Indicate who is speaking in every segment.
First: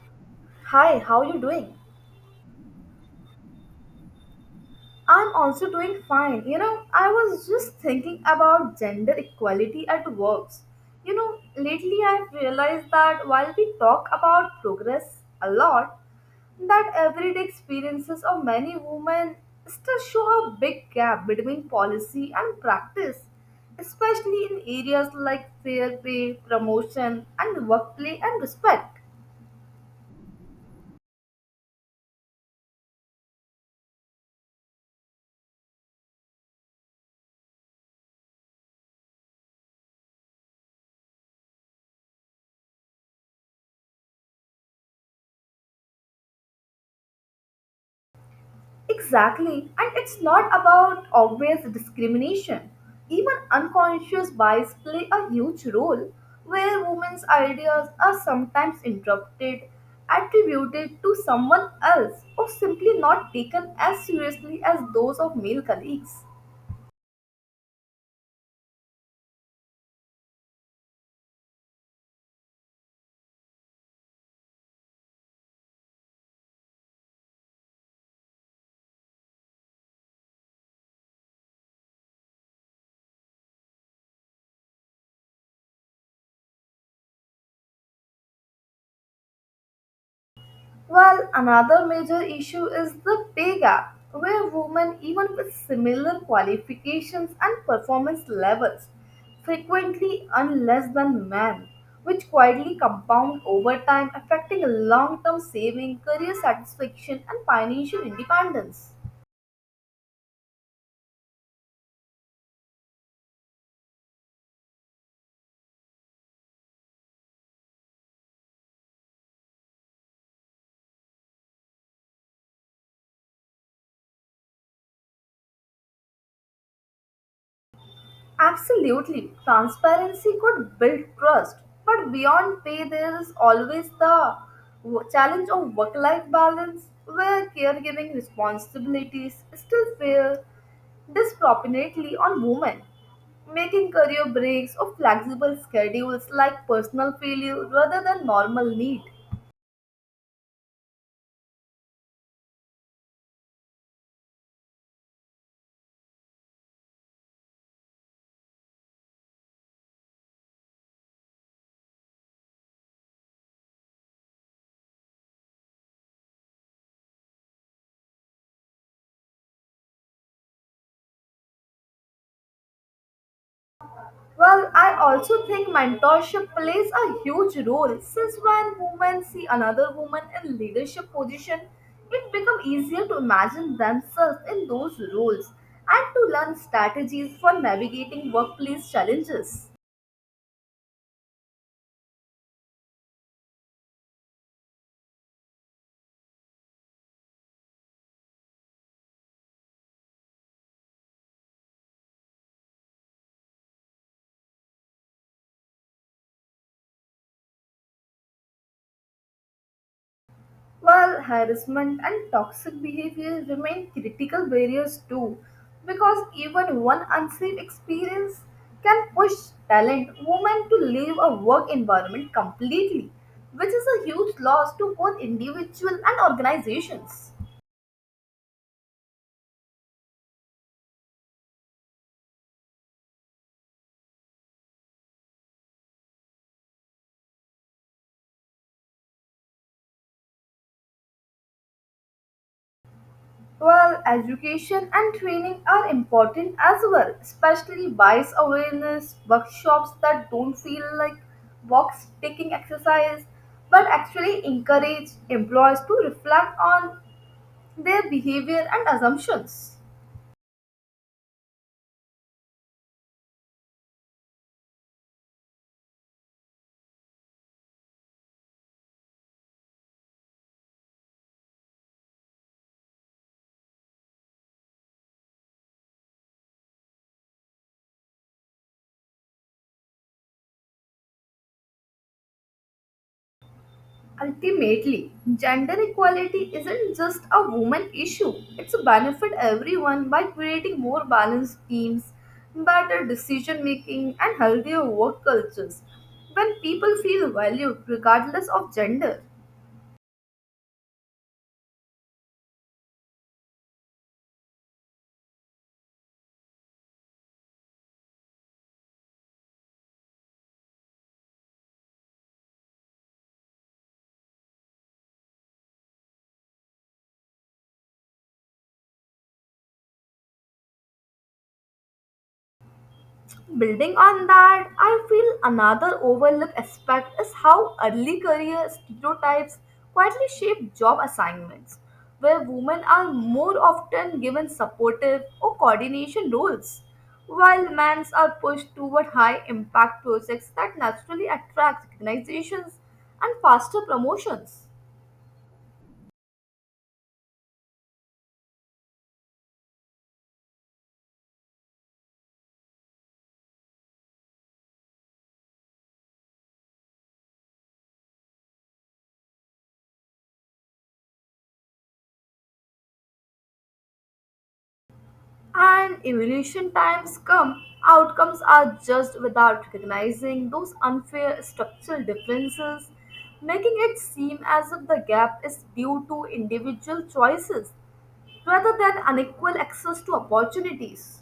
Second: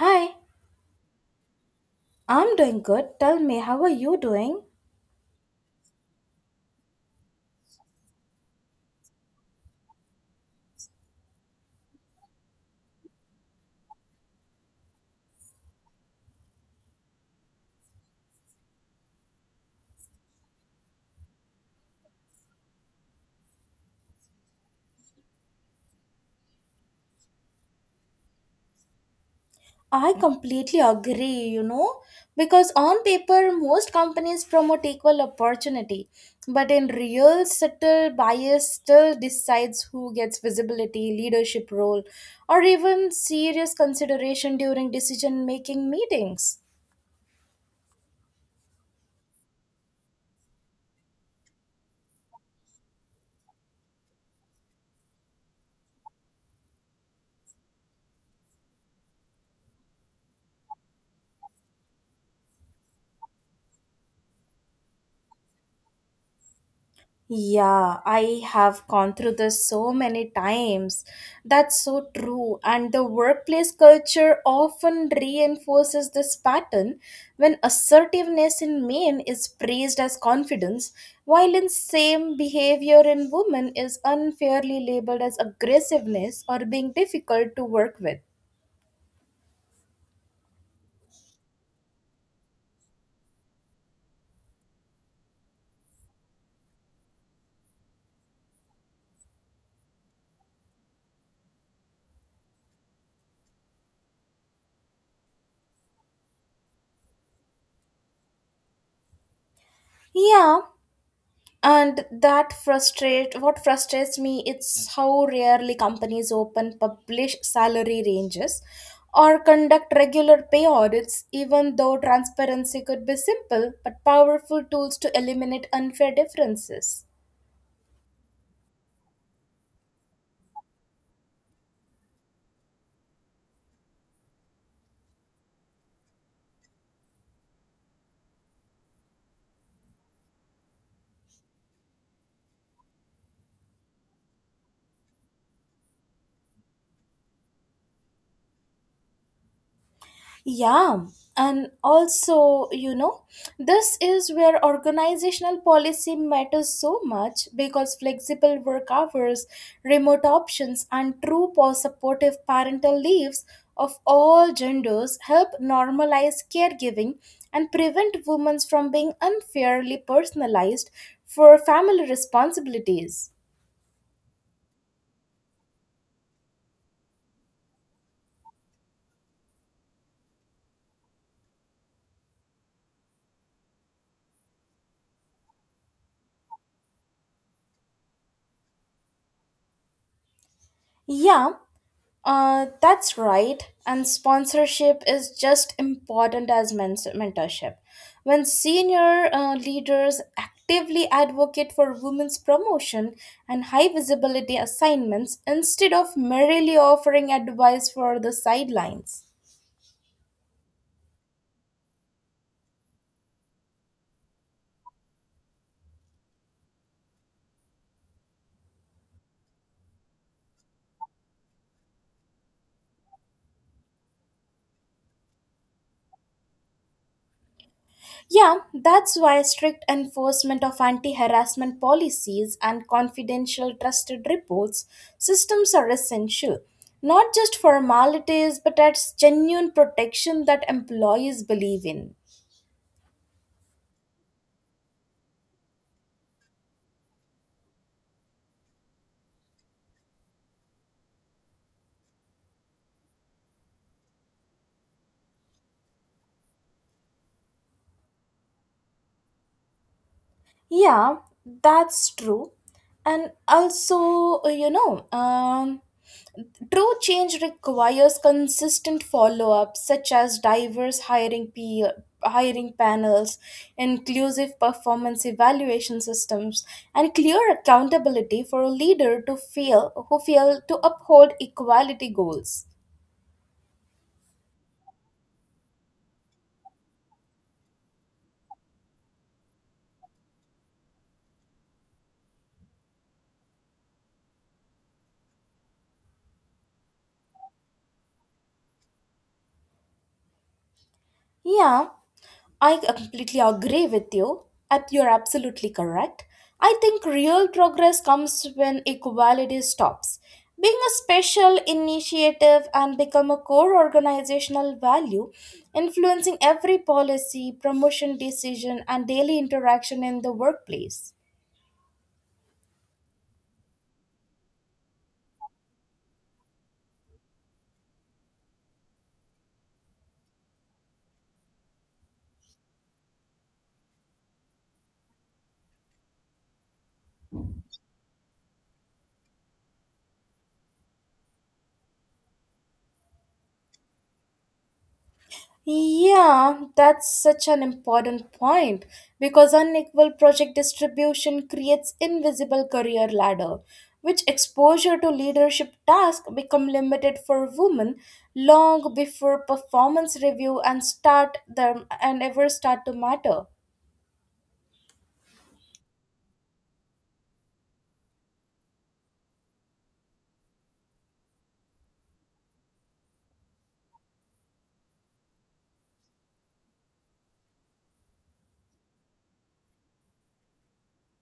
Speaker 1: Hi,
Speaker 2: Hi, how you doing?
Speaker 1: I'm doing good. Tell me, how are you doing?
Speaker 2: I'm also doing fine. You know, I was just thinking about gender equality at works. You know, lately I've realized that while we talk about progress a lot, that everyday experiences of many women still show a big gap between policy and practice, especially in areas like fair pay, promotion, and workplace and respect.
Speaker 1: I completely agree, because on paper, most companies promote equal opportunity, but in real, subtle bias still decides who gets visibility, leadership role, or even serious consideration during decision making meetings.
Speaker 2: Exactly. And it's not about obvious discrimination. Even unconscious bias play a huge role where women's ideas are sometimes interrupted, attributed to someone else, or simply not taken as seriously as those of male colleagues.
Speaker 1: Yeah, I have gone through this so many times. That's so true. And the workplace culture often reinforces this pattern when assertiveness in men is praised as confidence, while in same behavior in women is unfairly labeled as aggressiveness or being difficult to work with.
Speaker 2: Well, another major issue is the pay gap, where women, even with similar qualifications and performance levels, frequently earn less than men, which quietly compound over time, affecting long term saving, career satisfaction, and financial independence.
Speaker 1: Yeah, and that frustrate what frustrates me it's how rarely companies open publish salary ranges or conduct regular pay audits, even though transparency could be simple but powerful tools to eliminate unfair differences.
Speaker 2: Absolutely. Transparency could build trust, but beyond pay, there is always the challenge of work life balance where caregiving responsibilities still feel disproportionately on women. Making career breaks or flexible schedules like personal failure rather than normal need.
Speaker 1: Yeah, and also, this is where organizational policy matters so much because flexible work hours, remote options, and true or supportive parental leaves of all genders help normalize caregiving and prevent women from being unfairly personalized for family responsibilities.
Speaker 2: Well, I also think mentorship plays a huge role since when women see another woman in leadership position, it becomes easier to imagine themselves in those roles and to learn strategies for navigating workplace challenges.
Speaker 1: Yeah. That's right. And sponsorship is just important as mentorship. When senior leaders actively advocate for women's promotion and high visibility assignments instead of merely offering advice for the sidelines.
Speaker 2: While harassment and toxic behavior remain critical barriers too, because even one unsafe experience can push talent women to leave a work environment completely, which is a huge loss to both individual and organizations.
Speaker 1: Yeah, that's why strict enforcement of anti harassment policies and confidential trusted reports systems are essential, not just formalities but as genuine protection that employees believe in.
Speaker 2: Well, education and training are important as well, especially bias awareness, workshops that don't feel like box ticking exercise, but actually encourage employees to reflect on their behavior and assumptions.
Speaker 1: Yeah, that's true. And also, true change requires consistent follow up, such as diverse hiring, hiring panels, inclusive performance evaluation systems, and clear accountability for a leader who fail to uphold equality goals.
Speaker 2: Ultimately, gender equality isn't just a woman issue. It's a benefit everyone by creating more balanced teams, better decision making, and healthier work cultures when people feel valued regardless of gender.
Speaker 1: Yeah, I completely agree with you. You're absolutely correct. I think real progress comes when equality stops being a special initiative and become a core organizational value, influencing every policy, promotion decision, and daily interaction in the workplace.
Speaker 2: Building on that, I feel another overlooked aspect is how early career stereotypes quietly shape job assignments, where women are more often given supportive or coordination roles, while men are pushed toward high impact projects that naturally attract recognitions and faster promotions.
Speaker 1: Yeah, that's such an important point because unequal project distribution creates invisible career ladder, which exposure to leadership tasks become limited for women long before performance review and ever start to matter.
Speaker 2: And evolution times come, outcomes are judged without recognizing those unfair structural differences, making it seem as if the gap is due to individual choices rather than unequal access to opportunities.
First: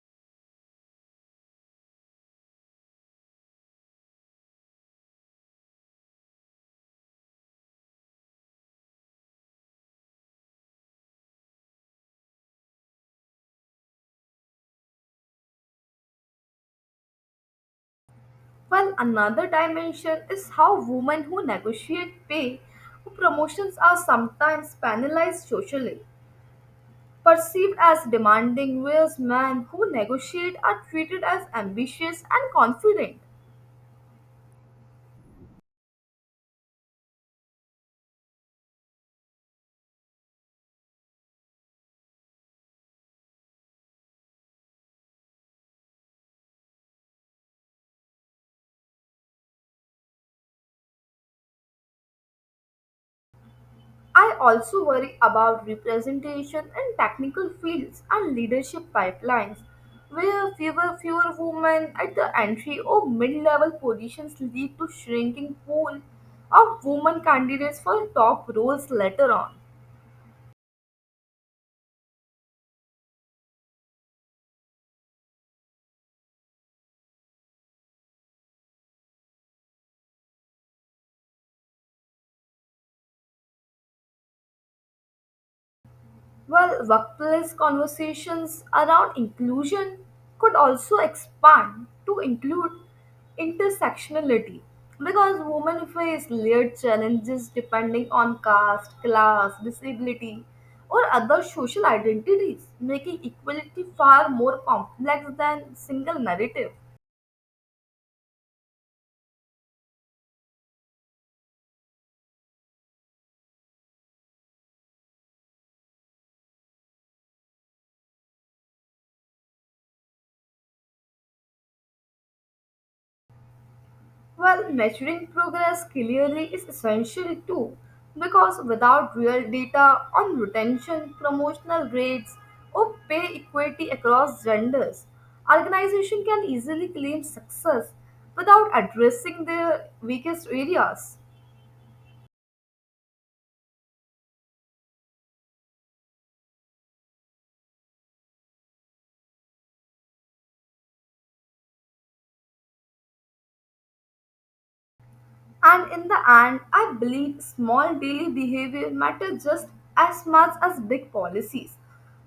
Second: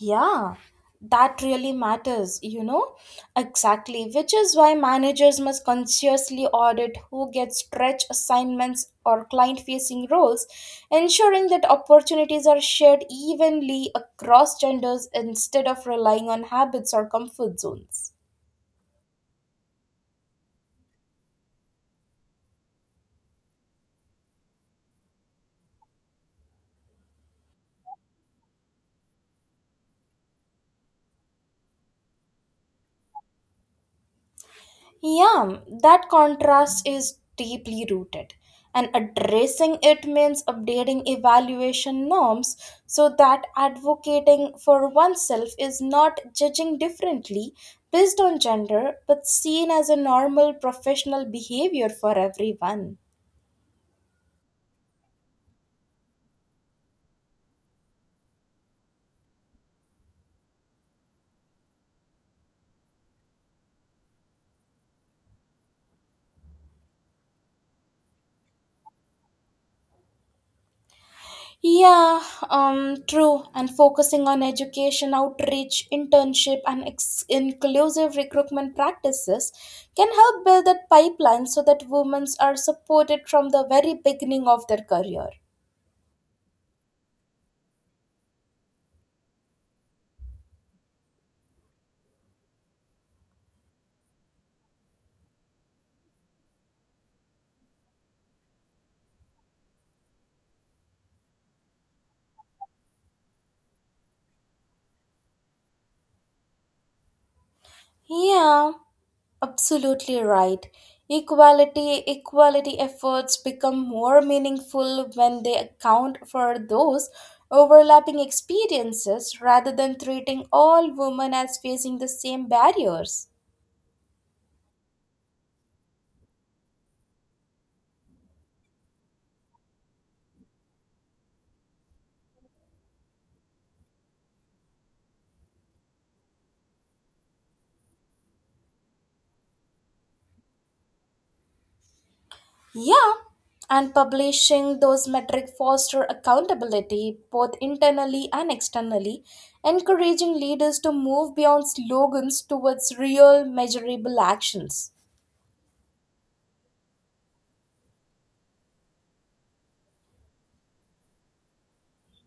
Speaker 1: Yeah, that really matters, you know? Exactly, which is why managers must consciously audit who gets stretch assignments or client facing roles, ensuring that opportunities are shared evenly across genders instead of relying on habits or comfort zones.
Speaker 2: While another dimension is how women who negotiate pay or promotions are sometimes penalized socially, perceived as demanding, whereas men who negotiate are treated as ambitious and confident.
Speaker 1: Yeah, that contrast is deeply rooted, and addressing it means updating evaluation norms so that advocating for oneself is not judging differently based on gender but seen as a normal professional behavior for everyone.
Speaker 2: I also worry about representation in technical fields and leadership pipelines, where fewer women at the entry or mid-level positions lead to shrinking pool of women candidates for top roles later on.
Speaker 1: Yeah, true. And focusing on education, outreach, internship, and inclusive recruitment practices can help build that pipeline so that women are supported from the very beginning of their career.
Speaker 2: Well, workplace conversations around inclusion could also expand to include intersectionality because women face layered challenges depending on caste, class, disability, or other social identities, making equality far more complex than single narrative.
Speaker 1: Yeah, absolutely right. Equality efforts become more meaningful when they account for those overlapping experiences rather than treating all women as facing the same barriers.
Speaker 2: Well, measuring progress clearly is essential too, because without real data on retention, promotional rates, or pay equity across genders, organizations can easily claim success without addressing their weakest areas.
Speaker 1: Yeah, and publishing those metrics foster accountability both internally and externally, encouraging leaders to move beyond slogans towards real measurable actions.
Speaker 2: And in the end, I believe small daily behavior matter just as much as big policies.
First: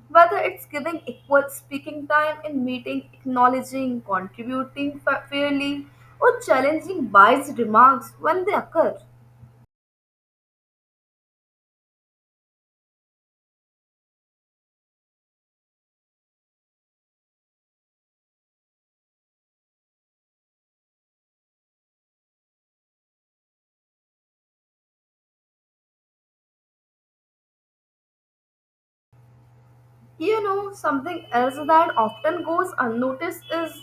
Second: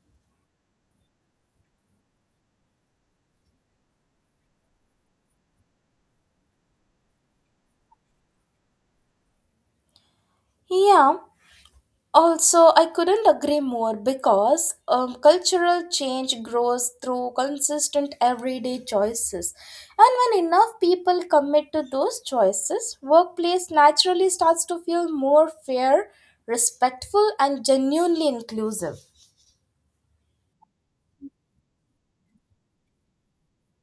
Speaker 2: Whether it's giving equal speaking time in meeting, acknowledging, contributing fairly, or challenging biased remarks when they occur.
Speaker 1: Yeah. Also, I couldn't agree more because cultural change grows through consistent everyday choices. And when enough people commit to those choices, workplace naturally starts to feel more fair, respectful, and genuinely inclusive.
Speaker 2: You know, something else that often goes unnoticed is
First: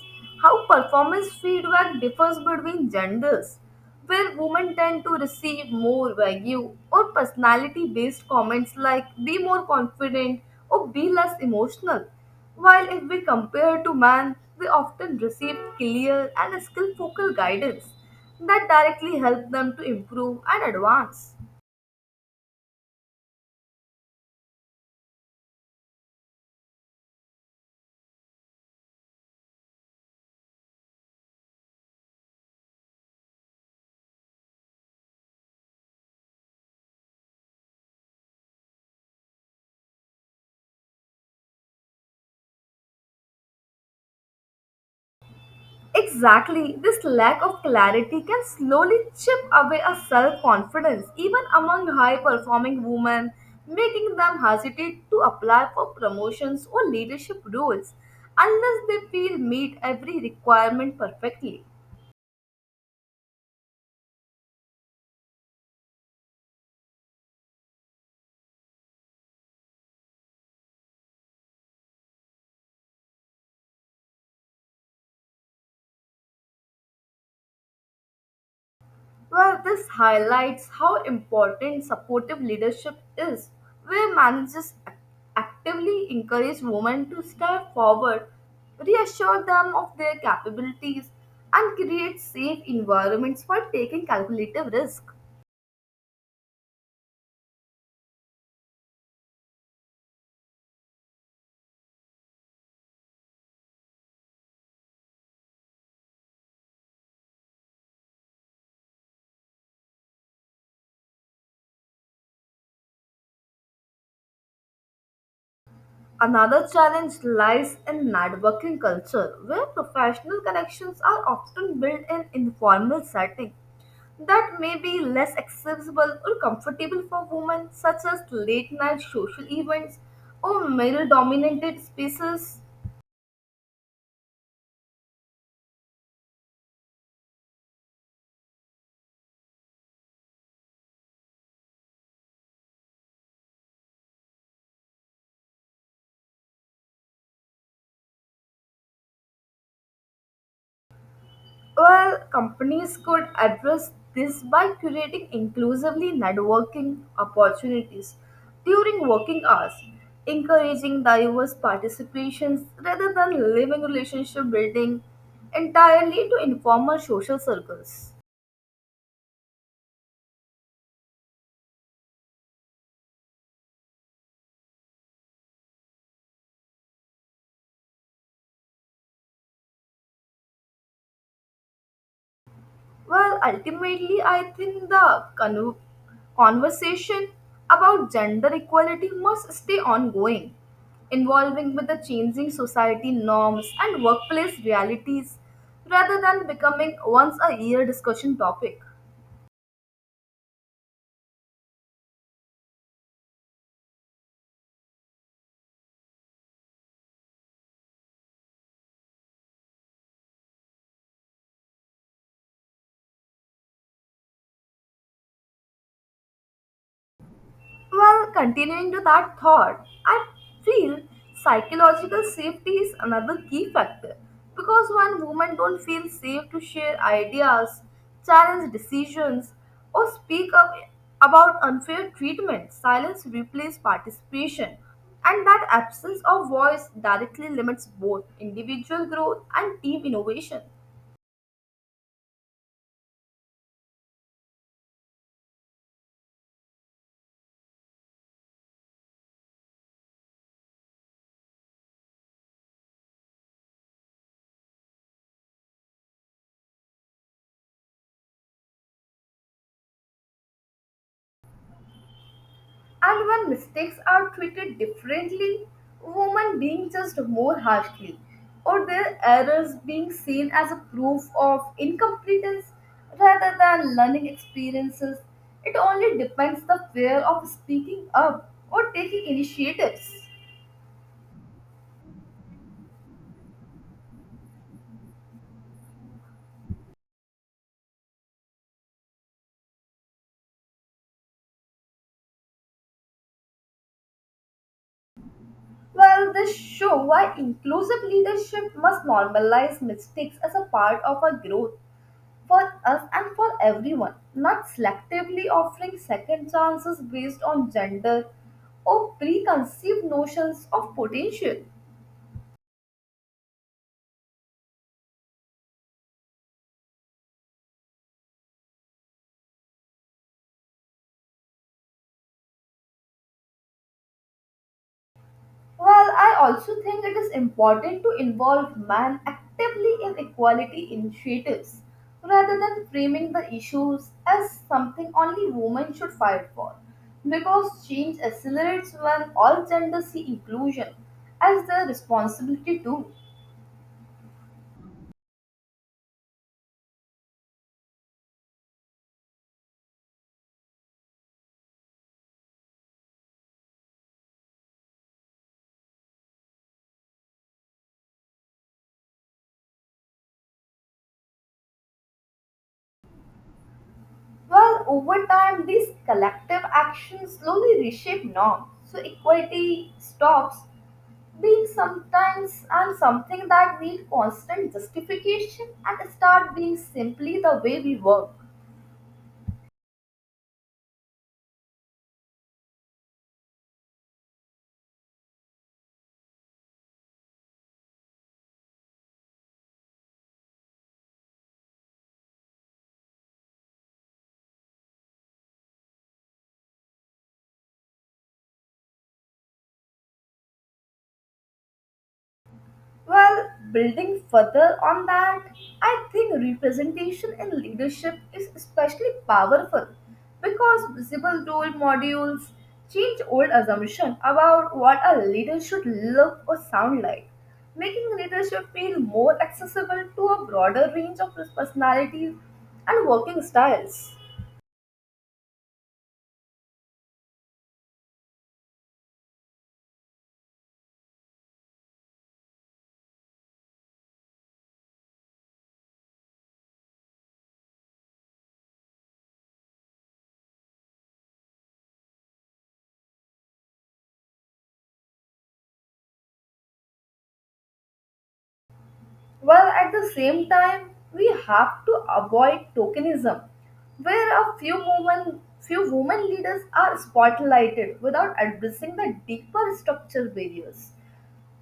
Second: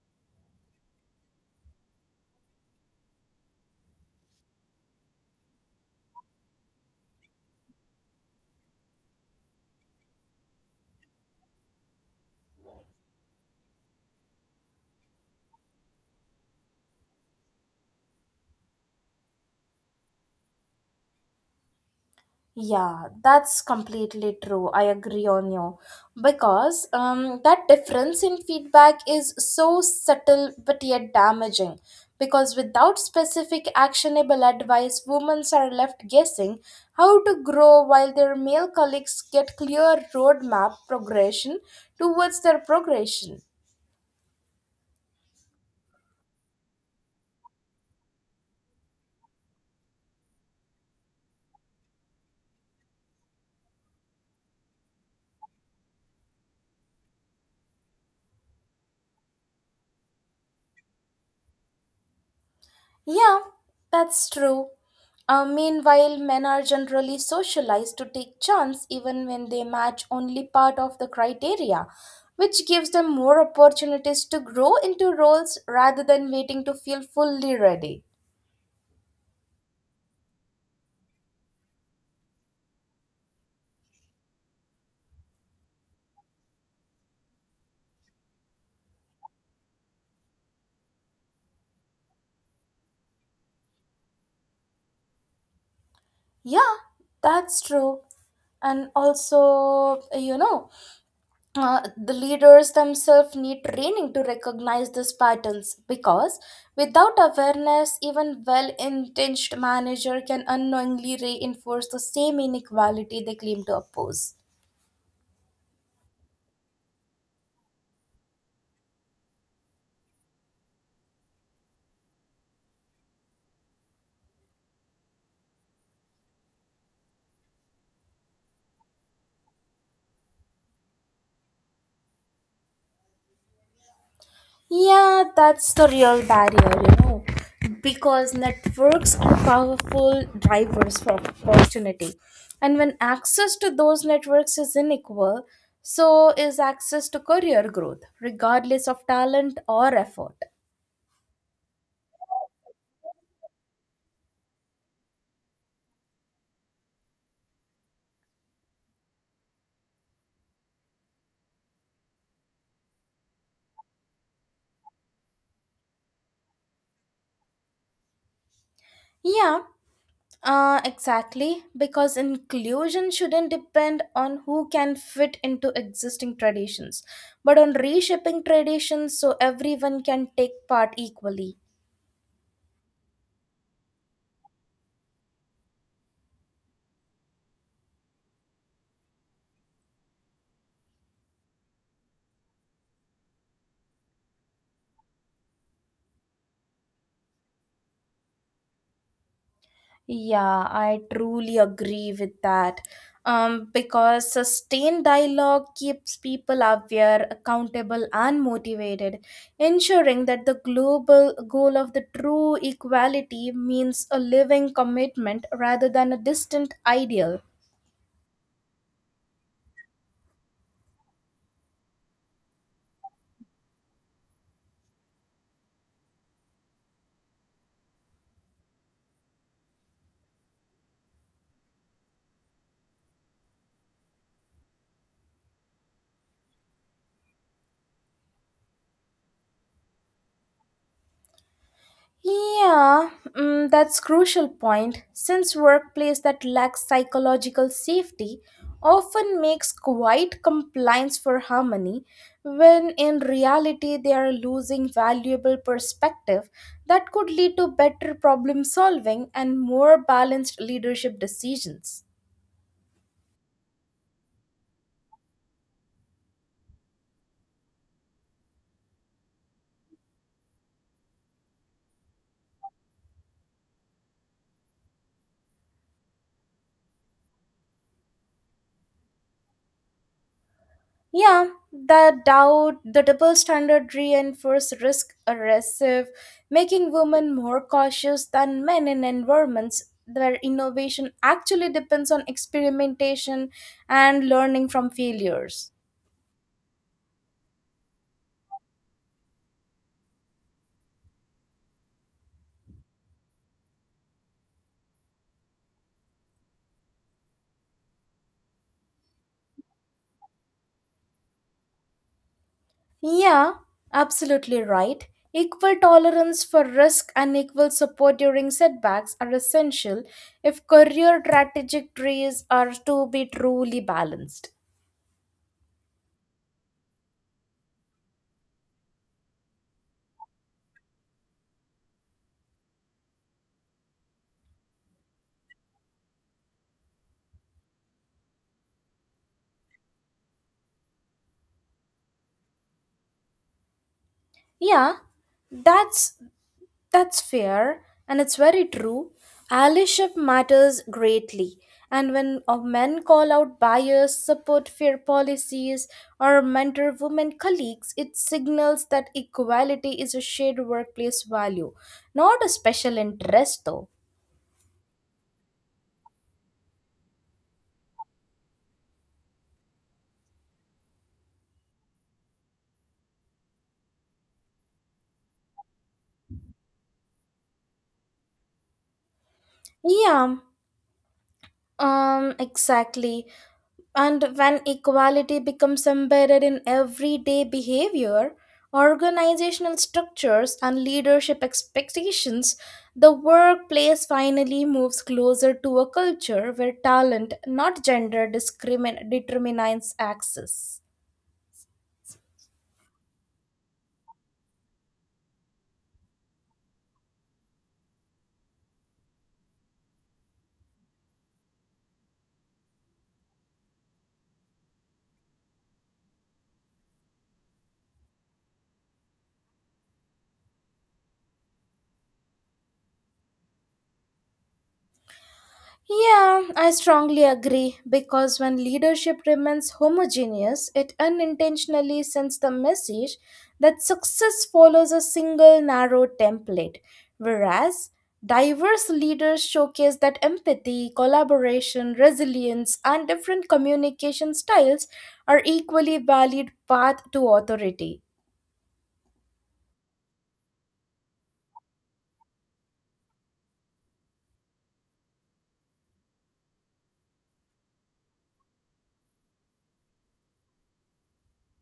Speaker 2: how performance feedback differs between genders, where women tend to receive more vague or personality based comments like be more confident or be less emotional, while if we compare to men, they often receive clear and skill focused guidance that directly help them to improve and advance.
Speaker 1: Yeah, that's completely true. I agree on you because that difference in feedback is so subtle but yet damaging. Because without specific actionable advice, women are left guessing how to grow while their male colleagues get clear roadmap progression towards their progression.
Speaker 2: Exactly, this lack of clarity can slowly chip away a self confidence, even among high performing women, making them hesitate to apply for promotions or leadership roles unless they feel meet every requirement perfectly.
Speaker 1: Yeah, that's true. Meanwhile, men are generally socialized to take chance even when they match only part of the criteria, which gives them more opportunities to grow into roles rather than waiting to feel fully ready.
Speaker 2: Well, this highlights how important supportive leadership is, where managers actively encourage women to step forward, reassure them of their capabilities, and create safe environments for taking calculative risk.
Speaker 1: Yeah, that's true. And also, uh, the leaders themselves need training to recognize these patterns because without awareness, even well-intentioned manager can unknowingly reinforce the same inequality they claim to oppose.
Speaker 2: Another challenge lies in networking culture, where professional connections are often built in informal settings that may be less accessible or comfortable for women, such as late night social events or male dominated spaces.
Speaker 1: Yeah, that's the real barrier, you know, because networks are powerful drivers for opportunity, and when access to those networks is unequal, so is access to career growth regardless of talent or effort.
Speaker 2: Well, companies could address this by creating inclusively networking opportunities during working hours, encouraging diverse participations rather than leaving relationship building entirely to informal social circles.
Speaker 1: Yeah. Exactly, because inclusion shouldn't depend on who can fit into existing traditions, but on reshaping traditions so everyone can take part equally.
Speaker 2: Well, ultimately, I think the conversation about gender equality must stay ongoing, involving with the changing society norms and workplace realities rather than becoming once a year discussion topic.
Speaker 1: Yeah, I truly agree with that. Because sustained dialogue keeps people aware, accountable, and motivated, ensuring that the global goal of the true equality means a living commitment rather than a distant ideal.
Speaker 2: Well, continuing to that thought, I feel psychological safety is another key factor because when women don't feel safe to share ideas, challenge decisions, or speak up about unfair treatment, silence replaces participation, and that absence of voice directly limits both individual growth and team innovation.
Speaker 1: Yeah, that's crucial point. Since workplace that lacks psychological safety often makes quiet compliance for harmony, when in reality they are losing valuable perspective that could lead to better problem solving and more balanced leadership decisions.
Speaker 2: And when mistakes are treated differently, women being judged more harshly, or their errors being seen as a proof of incompetence rather than learning experiences, it only depends the fear of speaking up or taking initiatives.
Speaker 1: Yeah, the double standard reinforce risk aggressive, making women more cautious than men in environments where innovation actually depends on experimentation and learning from failures.
Speaker 2: Well, this show why inclusive leadership must normalize mistakes as a part of our growth for us and for everyone, not selectively offering second chances based on gender or preconceived notions of potential.
Speaker 1: Yeah, absolutely right. Equal tolerance for risk and equal support during setbacks are essential if career trajectories are to be truly balanced.
Speaker 2: Well, I also think it is important to involve men actively in equality initiatives rather than framing the issues as something only women should fight for. Because change accelerates when all genders see inclusion as their responsibility too.
Speaker 1: Yeah, that's that's fair, and it's very true. Allyship matters greatly. And when men call out bias, support fair policies, or mentor women colleagues, it signals that equality is a shared workplace value, not a special interest, though.
Speaker 2: Well, over time, these collective actions slowly reshape norms. So equality stops being sometimes and something that needs constant justification and start being simply the way we work.
Speaker 1: Yeah, exactly. And when equality becomes embedded in everyday behavior, organizational structures, and leadership expectations, the workplace finally moves closer to a culture where talent, not gender, determines access.
Speaker 2: Well, building further on that, I think representation in leadership is especially powerful because visible role models change old assumption about what a leader should look or sound like, making leadership feel more accessible to a broader range of personalities and working styles.
Speaker 1: Yeah, I strongly agree because when leadership remains homogeneous, it unintentionally sends the message that success follows a single narrow template, whereas diverse leaders showcase that empathy, collaboration, resilience, and different communication styles are equally valid path to authority.
Speaker 2: While at the same time, we have to avoid tokenism, where a few women leaders are spotlighted without addressing the deeper structural barriers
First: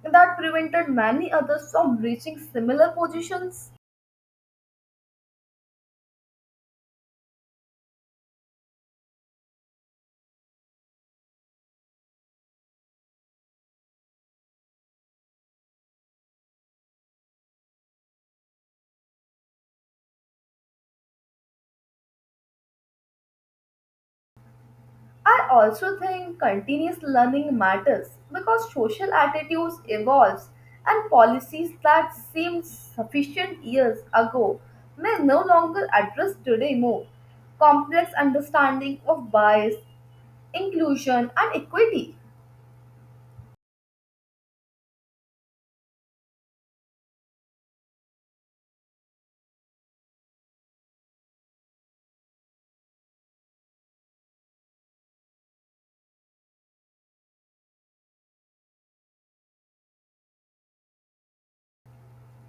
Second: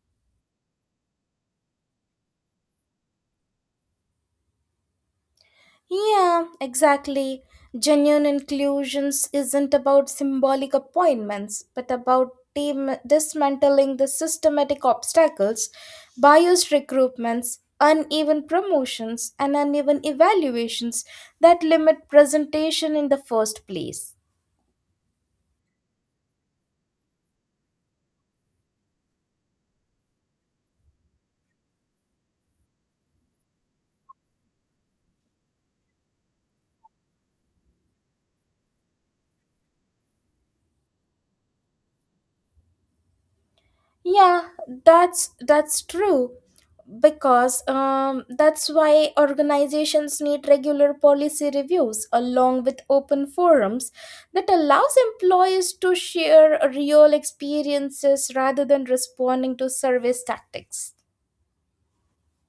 Speaker 2: that prevented many others from reaching similar positions.
Speaker 1: Yeah, exactly. Genuine inclusions isn't about symbolic appointments, but about dismantling the systematic obstacles, biased recruitments, uneven promotions, and uneven evaluations that limit presentation in the first place.
Speaker 2: I also think continuous learning matters because social attitudes evolves and policies that seemed sufficient years ago may no longer address today more complex understanding of bias, inclusion and equity.
Speaker 1: Yeah, that's true because that's why organizations need regular policy reviews along with open forums that allows employees to share real experiences rather than responding to service tactics.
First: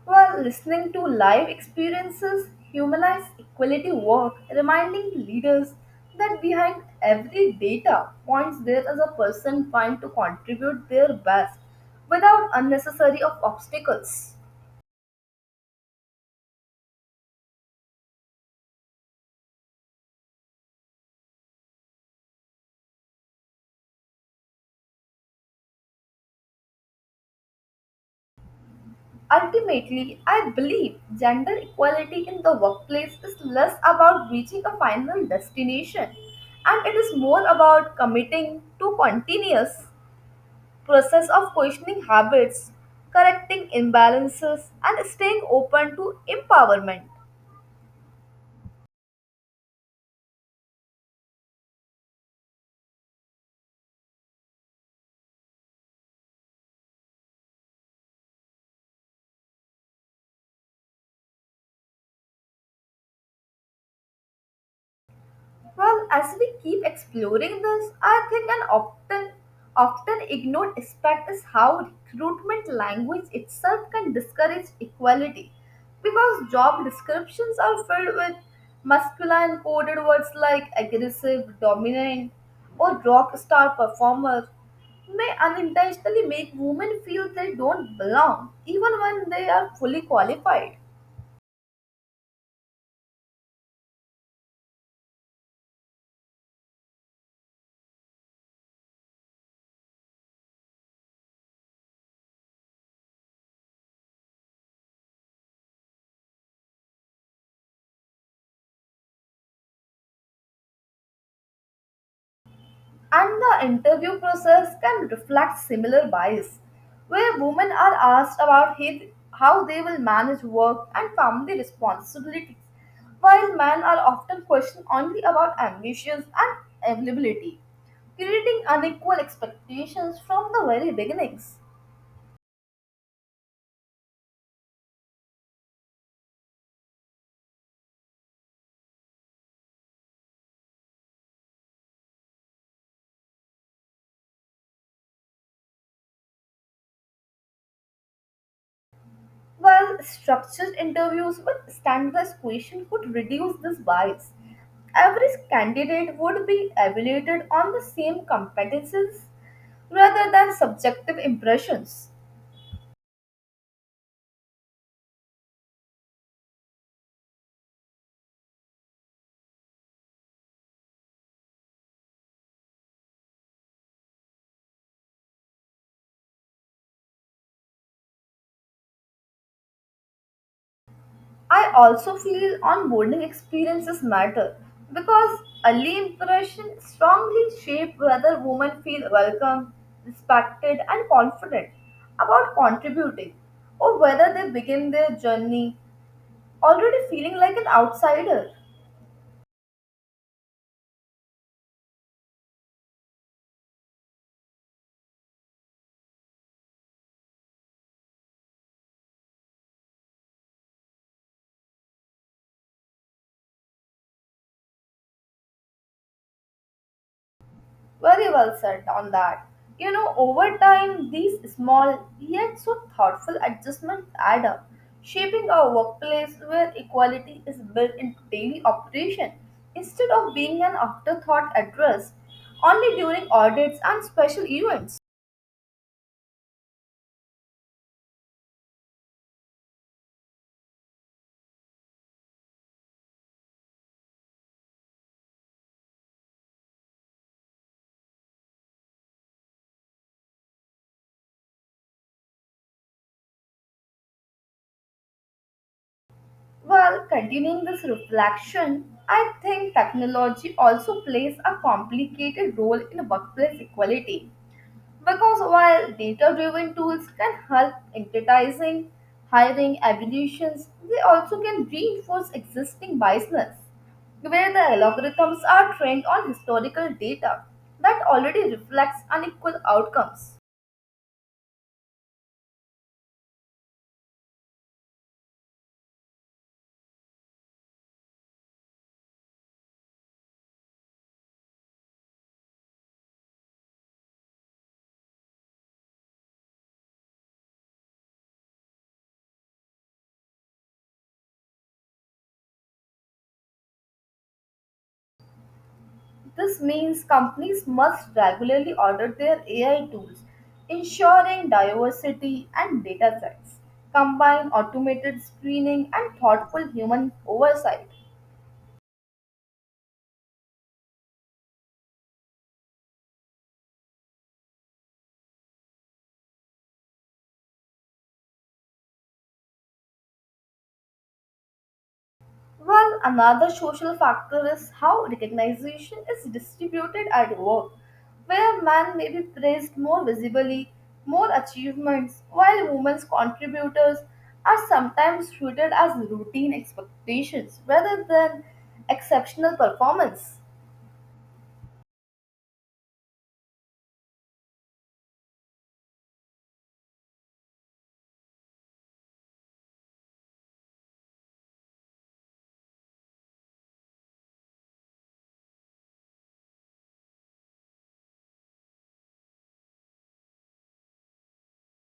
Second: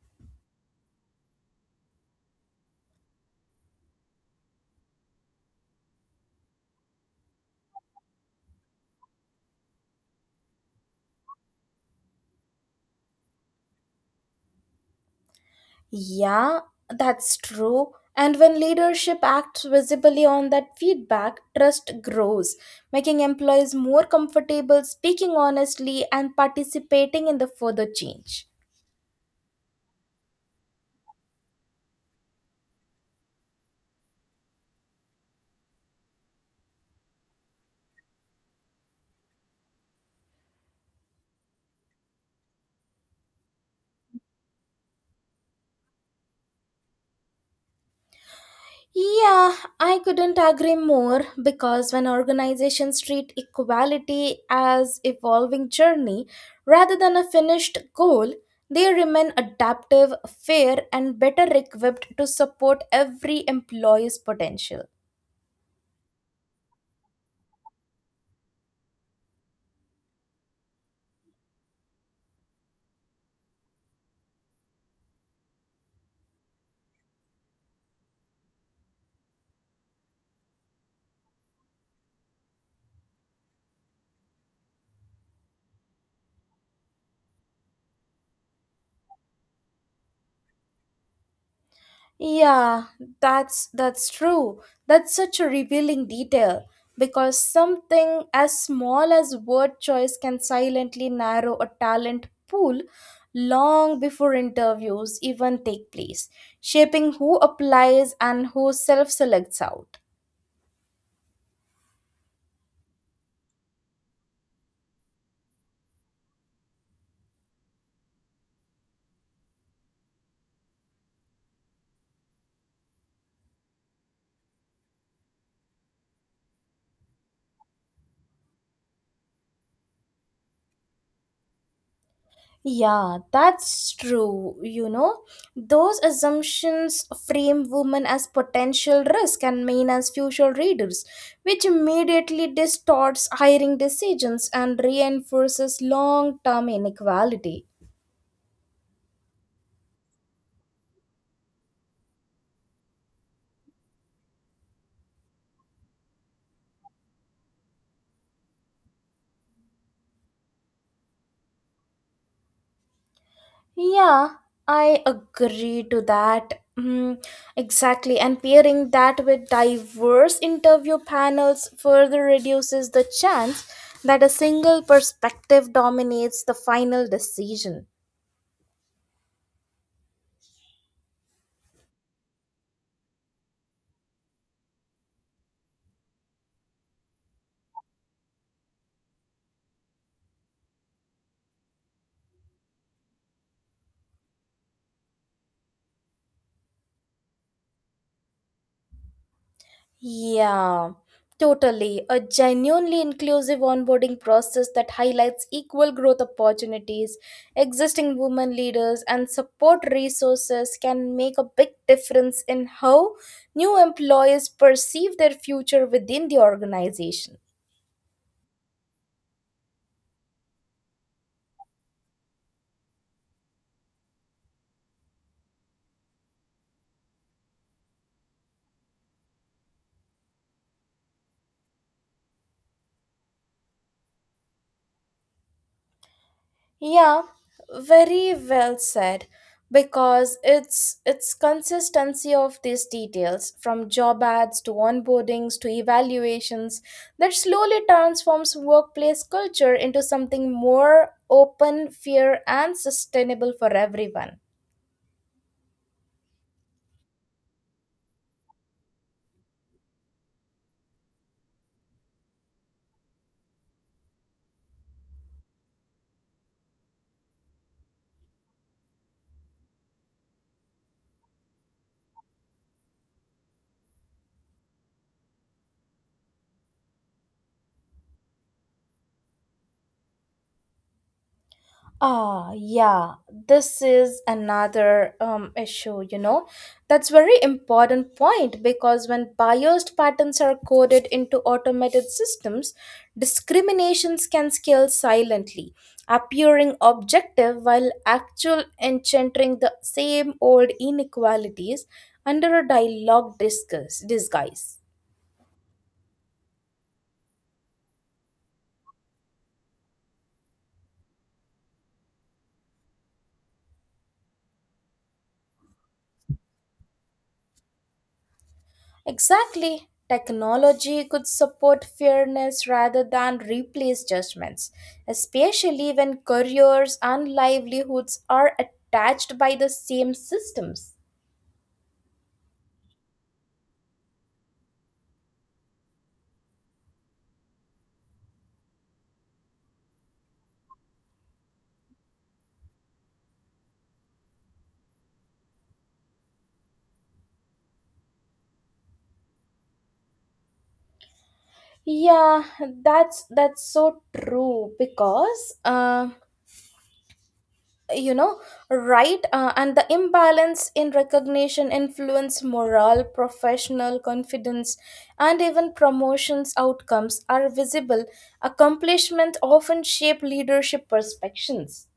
Speaker 2: While listening to live experiences humanize equality work, reminding leaders that behind every data points there is a person trying to contribute their best without unnecessary of obstacles.
Speaker 1: Yeah, that's true. And when leadership acts visibly on that feedback, trust grows, making employees more comfortable speaking honestly and participating in the further change.
Speaker 2: Ultimately, I believe gender equality in the workplace is less about reaching a final destination and it is more about committing to continuous process of questioning habits, correcting imbalances, and staying open to empowerment.
Speaker 1: Yeah, I couldn't agree more because when organizations treat equality as evolving journey rather than a finished goal, they remain adaptive, fair and better equipped to support every employee's potential.
Speaker 2: Well, as we keep exploring this, I think an often ignored aspect is how recruitment language itself can discourage equality because job descriptions are filled with masculine coded words like aggressive, dominant, or rock star performer may unintentionally make women feel they don't belong even when they are fully qualified.
Speaker 1: Yeah, that's true. That's such a revealing detail because something as small as word choice can silently narrow a talent pool long before interviews even take place, shaping who applies and who self-selects out.
Speaker 2: And the interview process can reflect similar bias, where women are asked about how they will manage work and family responsibilities, while men are often questioned only about ambitions and availability, creating unequal expectations from the very beginnings.
Speaker 1: Yeah, that's true. You know, those assumptions frame women as potential risk and men as future readers, which immediately distorts hiring decisions and reinforces long term inequality.
Speaker 2: Well, structured interviews with standardized questions could reduce this bias. Every candidate would be evaluated on the same competences rather than subjective impressions.
Speaker 1: Yeah, I agree to that. Exactly. And pairing that with diverse interview panels further reduces the chance that a single perspective dominates the final decision.
Speaker 2: I also feel onboarding experiences matter because early impressions strongly shape whether women feel welcome, respected, and confident about contributing, or whether they begin their journey already feeling like an outsider.
Speaker 1: Yeah, totally. A genuinely inclusive onboarding process that highlights equal growth opportunities, existing women leaders, and support resources can make a big difference in how new employees perceive their future within the organization.
Speaker 2: Very well said on that. You know, over time, these small yet so thoughtful adjustments add up, shaping a workplace where equality is built into daily operation instead of being an afterthought addressed only during audits and special events.
Speaker 1: Yeah, very well said because it's consistency of these details from job ads to onboardings to evaluations that slowly transforms workplace culture into something more open, fair and sustainable for everyone.
Speaker 2: While continuing this reflection, I think technology also plays a complicated role in workplace equality because while data driven tools can help in prioritizing, hiring evaluations, they also can reinforce existing biases, where the algorithms are trained on historical data that already reflects unequal outcomes.
Speaker 1: Yeah, this is another issue, you know. That's very important point because when biased patterns are coded into automated systems, discriminations can scale silently, appearing objective while actual encountering the same old inequalities under a disguise.
Speaker 2: This means companies must regularly audit their AI tools, ensuring diversity and data sets, combine automated screening and thoughtful human oversight.
Speaker 1: Exactly. Technology could support fairness rather than replace judgments, especially when careers and livelihoods are attached by the same systems.
Speaker 2: Well, another social factor is how recognition is distributed at work, where men may be praised more visibly, more achievements, while women's contributors are sometimes treated as routine expectations rather than exceptional performance.
Speaker 1: Yeah, that's so true because you know right and the imbalance in recognition influence morale, professional confidence, and even promotions outcomes are visible. Accomplishment often shape leadership perceptions.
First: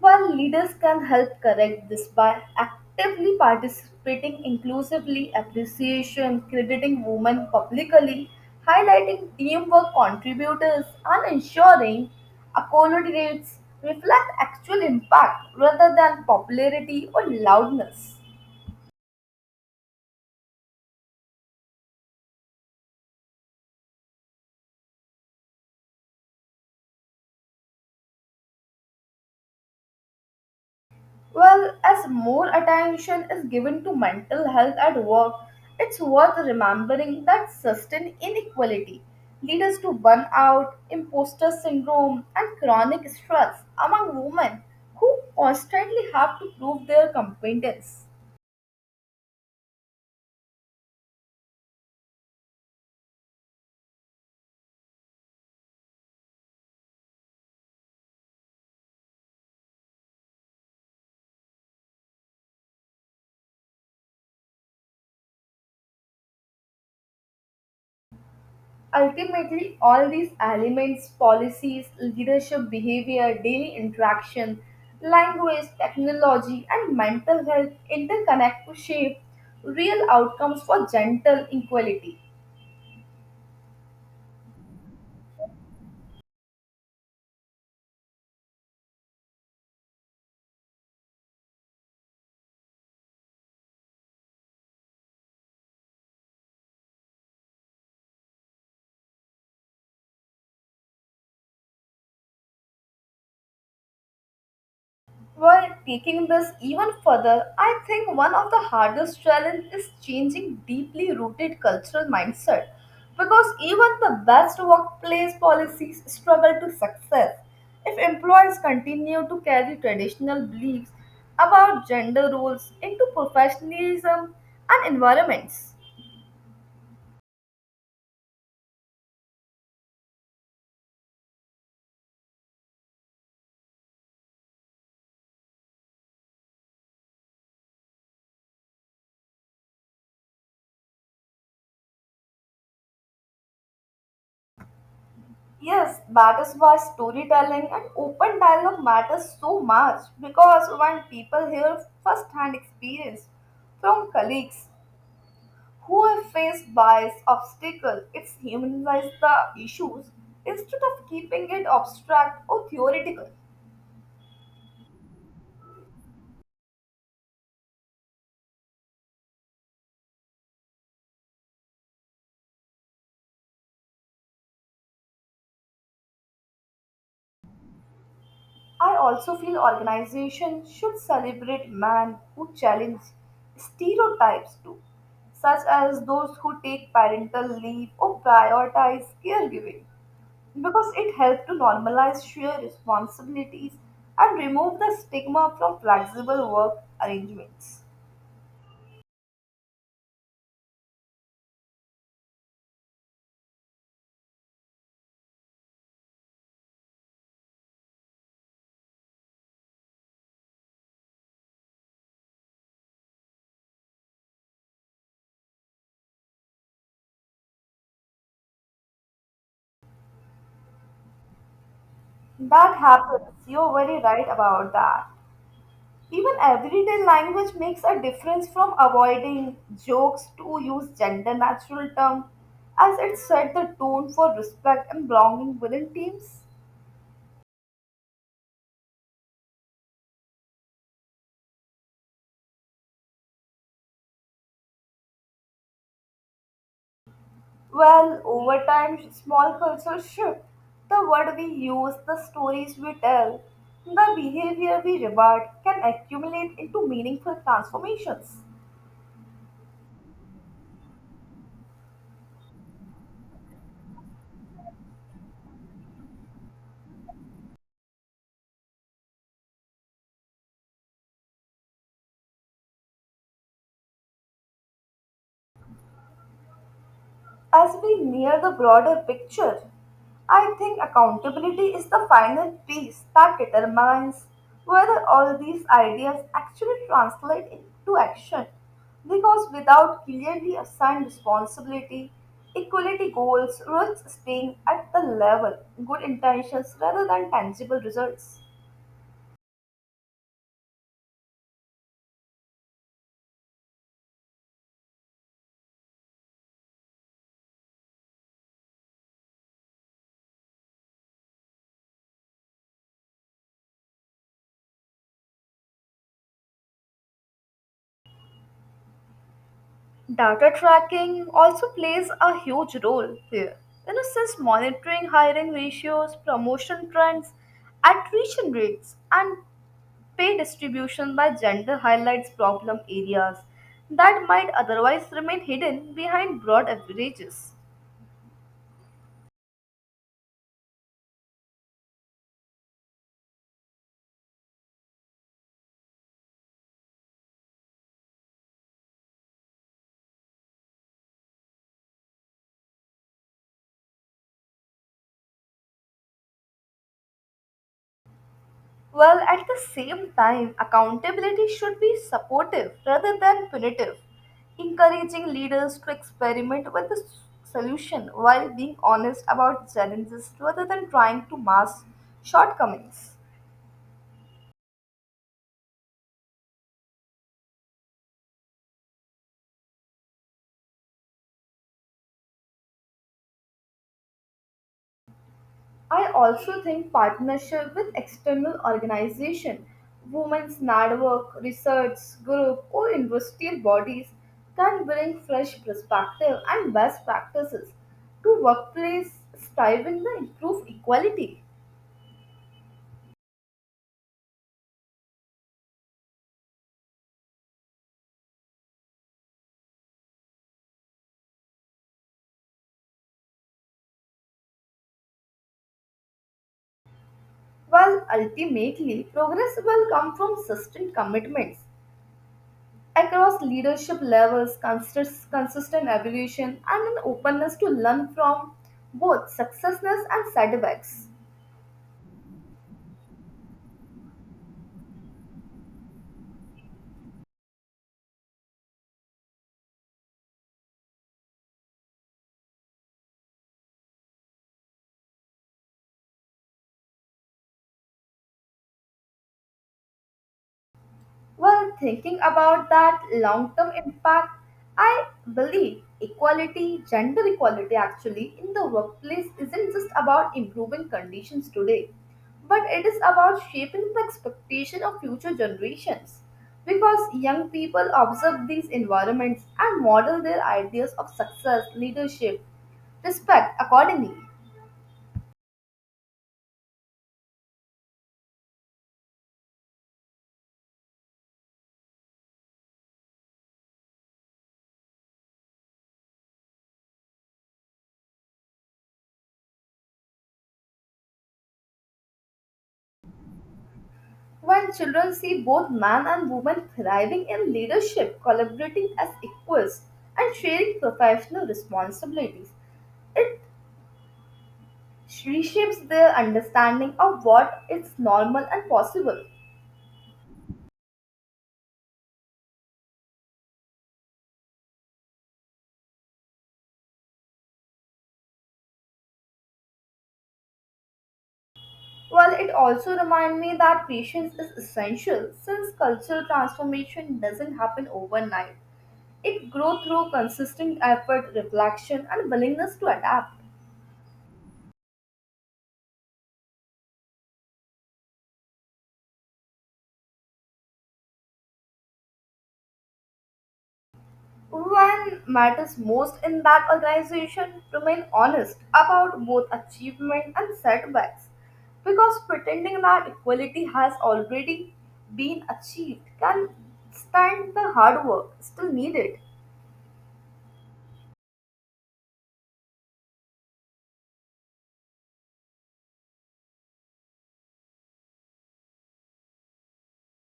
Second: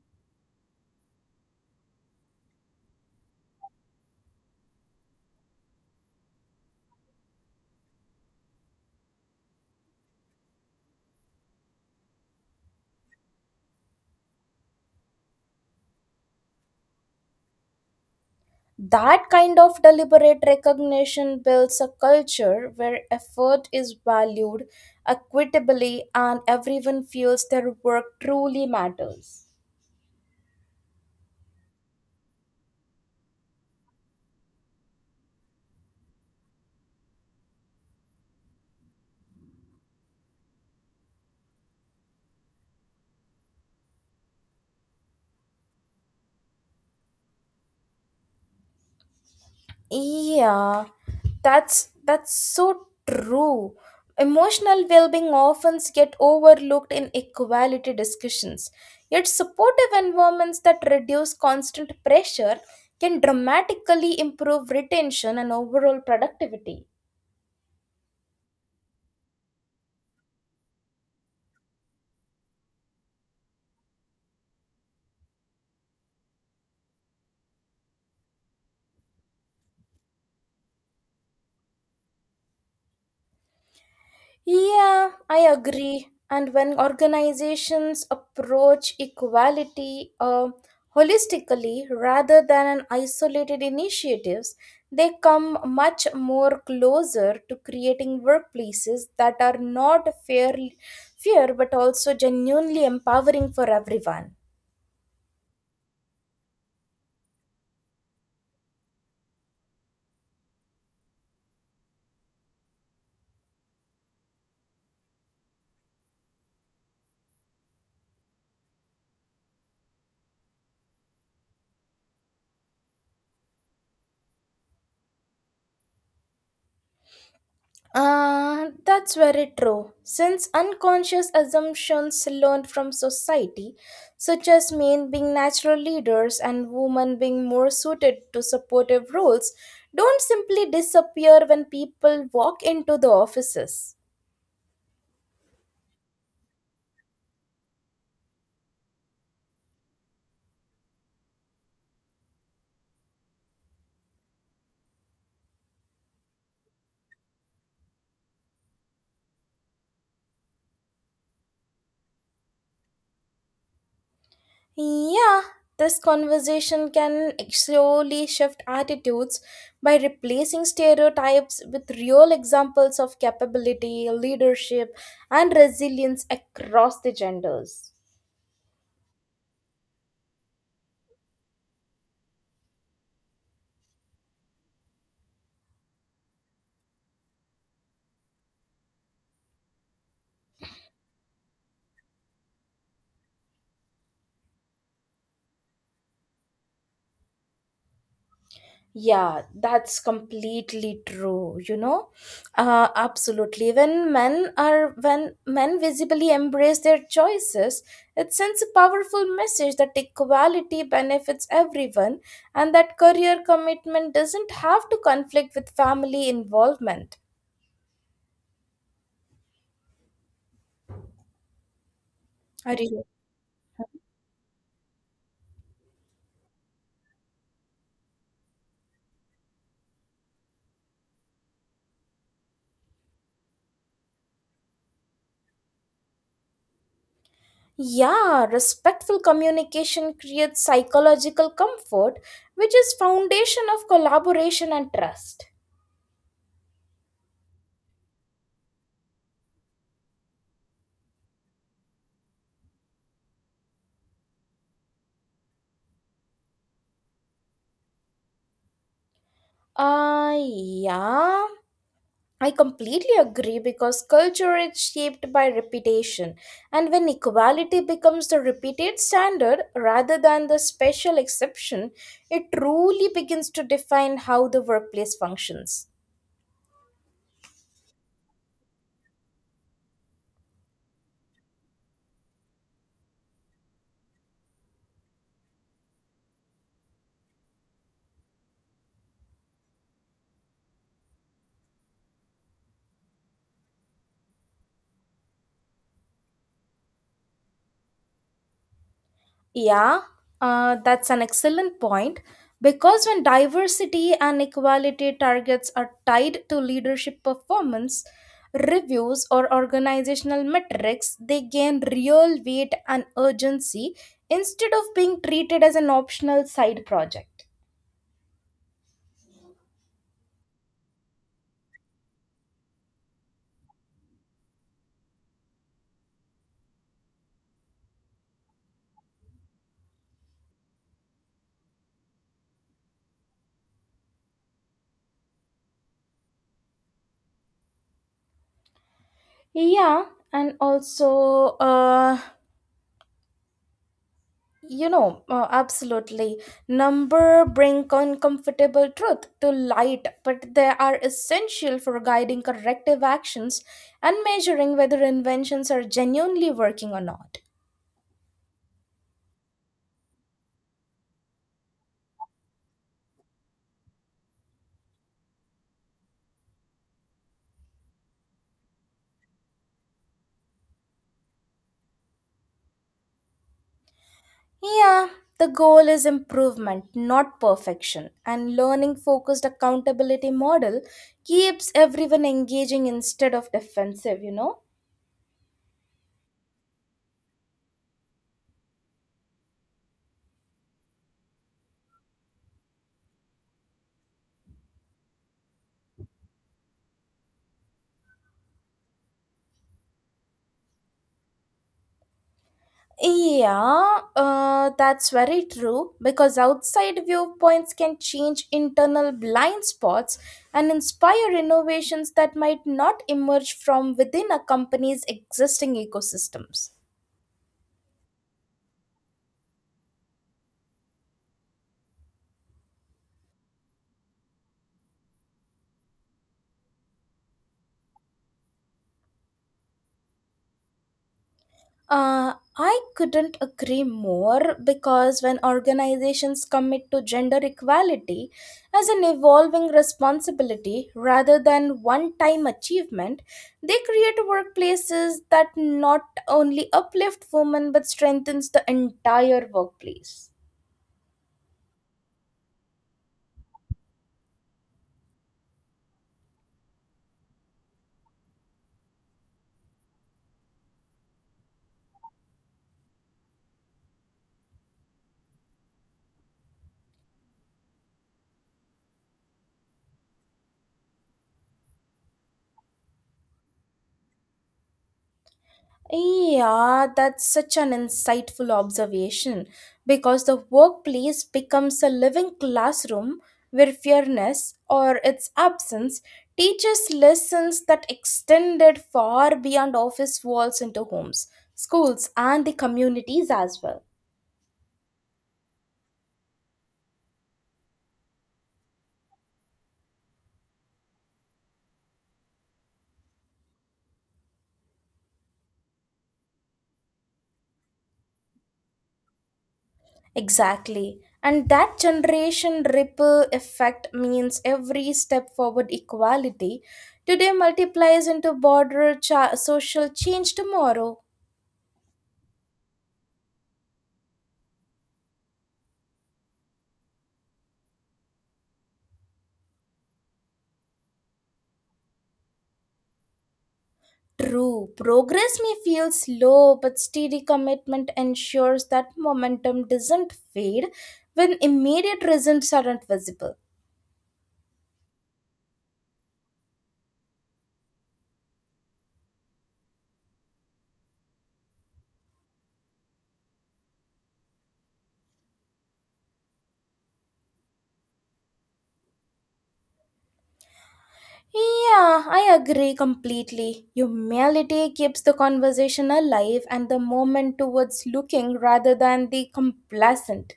Speaker 2: While leaders can help correct this by actively participating inclusively, appreciation, crediting women publicly, highlighting teamwork contributors, and ensuring accolades reflect actual impact rather than popularity or loudness.
Speaker 1: That kind of deliberate recognition builds a culture where effort is valued equitably and everyone feels their work truly matters.
Speaker 2: Well, as more attention is given to mental health at work, it's worth remembering that sustained inequality leads to burnout, imposter syndrome, and chronic stress among women who constantly have to prove their competence.
Speaker 1: Yeah, that's so true. Emotional well-being often get overlooked in equality discussions. Yet supportive environments that reduce constant pressure can dramatically improve retention and overall productivity.
Speaker 2: Ultimately, all these elements policies, leadership behavior, daily interaction, language, technology, and mental health interconnect to shape real outcomes for gentle equality.
Speaker 1: Yeah, I agree. And when organizations approach equality holistically rather than an isolated initiatives, they come much more closer to creating workplaces that are not fair but also genuinely empowering for everyone.
Speaker 2: While taking this even further, I think one of the hardest challenges is changing deeply rooted cultural mindset because even the best workplace policies struggle to success if employees continue to carry traditional beliefs about gender roles into professionalism and environments.
Speaker 1: Ah, that's very true. Since unconscious assumptions learned from society, such as men being natural leaders and women being more suited to supportive roles, don't simply disappear when people walk into the offices.
Speaker 2: Yes, that is why storytelling and open dialogue matters so much because when people hear first-hand experience from colleagues who face bias obstacle it's humanize the issues instead of keeping it abstract or theoretical.
Speaker 1: Yeah, this conversation can slowly shift attitudes by replacing stereotypes with real examples of capability, leadership, and resilience across the genders.
Speaker 2: I also feel organizations should celebrate men who challenge stereotypes too, such as those who take parental leave or prioritize caregiving because it helps to normalize shared responsibilities and remove the stigma from flexible work arrangements.
Speaker 1: Yeah, that's completely true, you know? Absolutely. When men visibly embrace their choices, it sends a powerful message that equality benefits everyone and that career commitment doesn't have to conflict with family involvement. Are
Speaker 2: That
Speaker 1: you?
Speaker 2: happens, you're very right about that. Even everyday language makes a difference, from avoiding jokes to use gender natural term, as it set the tone for respect and belonging within teams.
Speaker 1: Yeah, respectful communication creates psychological comfort, which is foundation of collaboration and trust.
Speaker 2: Well, over time, small cultural shift, the word we use, the stories we tell, the behavior we reward can accumulate into meaningful transformations.
Speaker 1: Yeah. I completely agree because culture is shaped by reputation, and when equality becomes the repeated standard rather than the special exception, it truly begins to define how the workplace functions.
Speaker 2: As we near the broader picture, I think accountability is the final piece that determines whether all these ideas actually translate into action. Because without clearly assigned responsibility, equality goals risks staying at the level good intentions rather than tangible results.
Speaker 1: Yeah, that's an excellent point. Because when diversity and equality targets are tied to leadership performance, reviews, or organizational metrics, they gain real weight and urgency instead of being treated as an optional side project.
Speaker 2: Data tracking also plays a huge role here. You know, since monitoring hiring ratios, promotion trends, attrition rates, and pay distribution by gender highlights problem areas that might otherwise remain hidden behind broad averages.
Speaker 1: Yeah, and also, absolutely. Number bring uncomfortable truth to light, but they are essential for guiding corrective actions and measuring whether inventions are genuinely working or not.
Speaker 2: Well, at the same time, accountability should be supportive rather than punitive, encouraging leaders to experiment with the solution while being honest about challenges rather than trying to mask shortcomings.
Speaker 1: Yeah, the goal is improvement, not perfection, and learning focused accountability model keeps everyone engaging instead of defensive, you know?
Speaker 2: I also think partnership with external organization, women's network, research group, or industrial bodies can bring fresh perspective and best practices to workplace striving to improve equality.
Speaker 1: Yeah, that's very true because outside viewpoints can change internal blind spots and inspire innovations that might not emerge from within a company's existing ecosystems.
Speaker 2: While ultimately, progress will come from sustained commitments across leadership levels, consistent evolution, and an openness to learn from both successes and setbacks.
Speaker 1: Uh, I couldn't agree more because when organizations commit to gender equality as an evolving responsibility rather than one time achievement, they create workplaces that not only uplift women but strengthens the entire workplace.
Speaker 2: Well, thinking about that long term impact, I believe equality, gender equality actually, in the workplace isn't just about improving conditions today, but it is about shaping the expectation of future generations. Because young people observe these environments and model their ideas of success, leadership, respect accordingly.
Speaker 1: Yeah, that's such an insightful observation because the workplace becomes a living classroom where fairness or its absence teaches lessons that extended far beyond office walls into homes, schools, and the communities as well.
Speaker 2: When children see both man and woman thriving in leadership, collaborating as equals, and sharing professional responsibilities, it reshapes their understanding of what is normal and possible.
Speaker 1: Exactly. And that generation ripple effect means every step forward equality today multiplies into broader social change tomorrow.
Speaker 2: Well, it also reminds me that patience is essential since cultural transformation doesn't happen overnight. It grows through consistent effort, reflection, and willingness to adapt.
Speaker 1: True, progress may feel slow, but steady commitment ensures that momentum doesn't fade when immediate results aren't visible.
Speaker 2: One matters most in that organization remain honest about both achievement and setbacks because pretending that equality has already been achieved can stand the hard work still needed.
Speaker 1: Yeah, I agree completely. Humility keeps the conversation alive and the moment towards looking rather than the complacent.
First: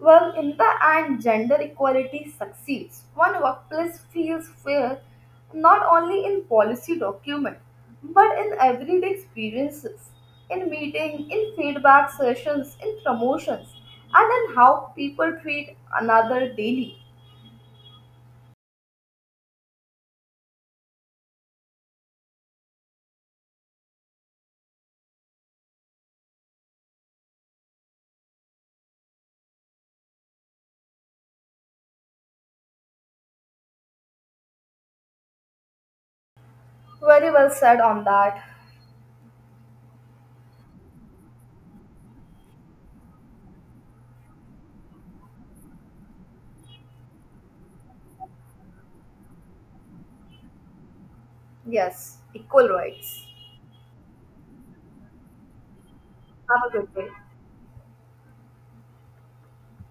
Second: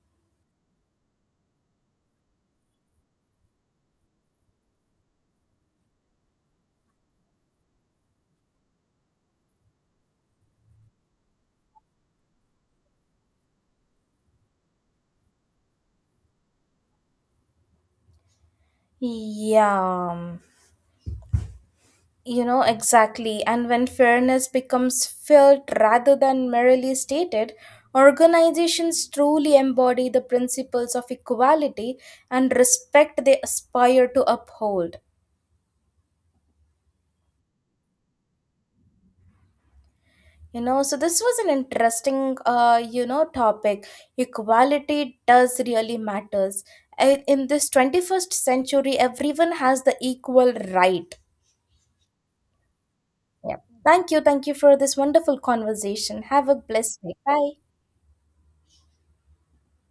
Speaker 2: Well, in the end, gender equality succeeds when workplace feels fair not only in policy document but in everyday experiences, in meeting, in feedback sessions, in promotions, and in how people treat another daily.
Speaker 1: Yeah. You know, exactly. And when fairness becomes felt rather than merely stated, organizations truly embody the principles of equality and respect they aspire to uphold.
Speaker 2: Very well said on that.
Speaker 1: You know, so this was an interesting, topic. Equality does really matters. In this 21st century, everyone has the equal right.
Speaker 2: Yes, equal rights.
Speaker 1: Yeah. Thank you. Thank you for this wonderful conversation. Have a
Speaker 2: Have a good
Speaker 1: blessed
Speaker 2: day.
Speaker 1: day. Bye.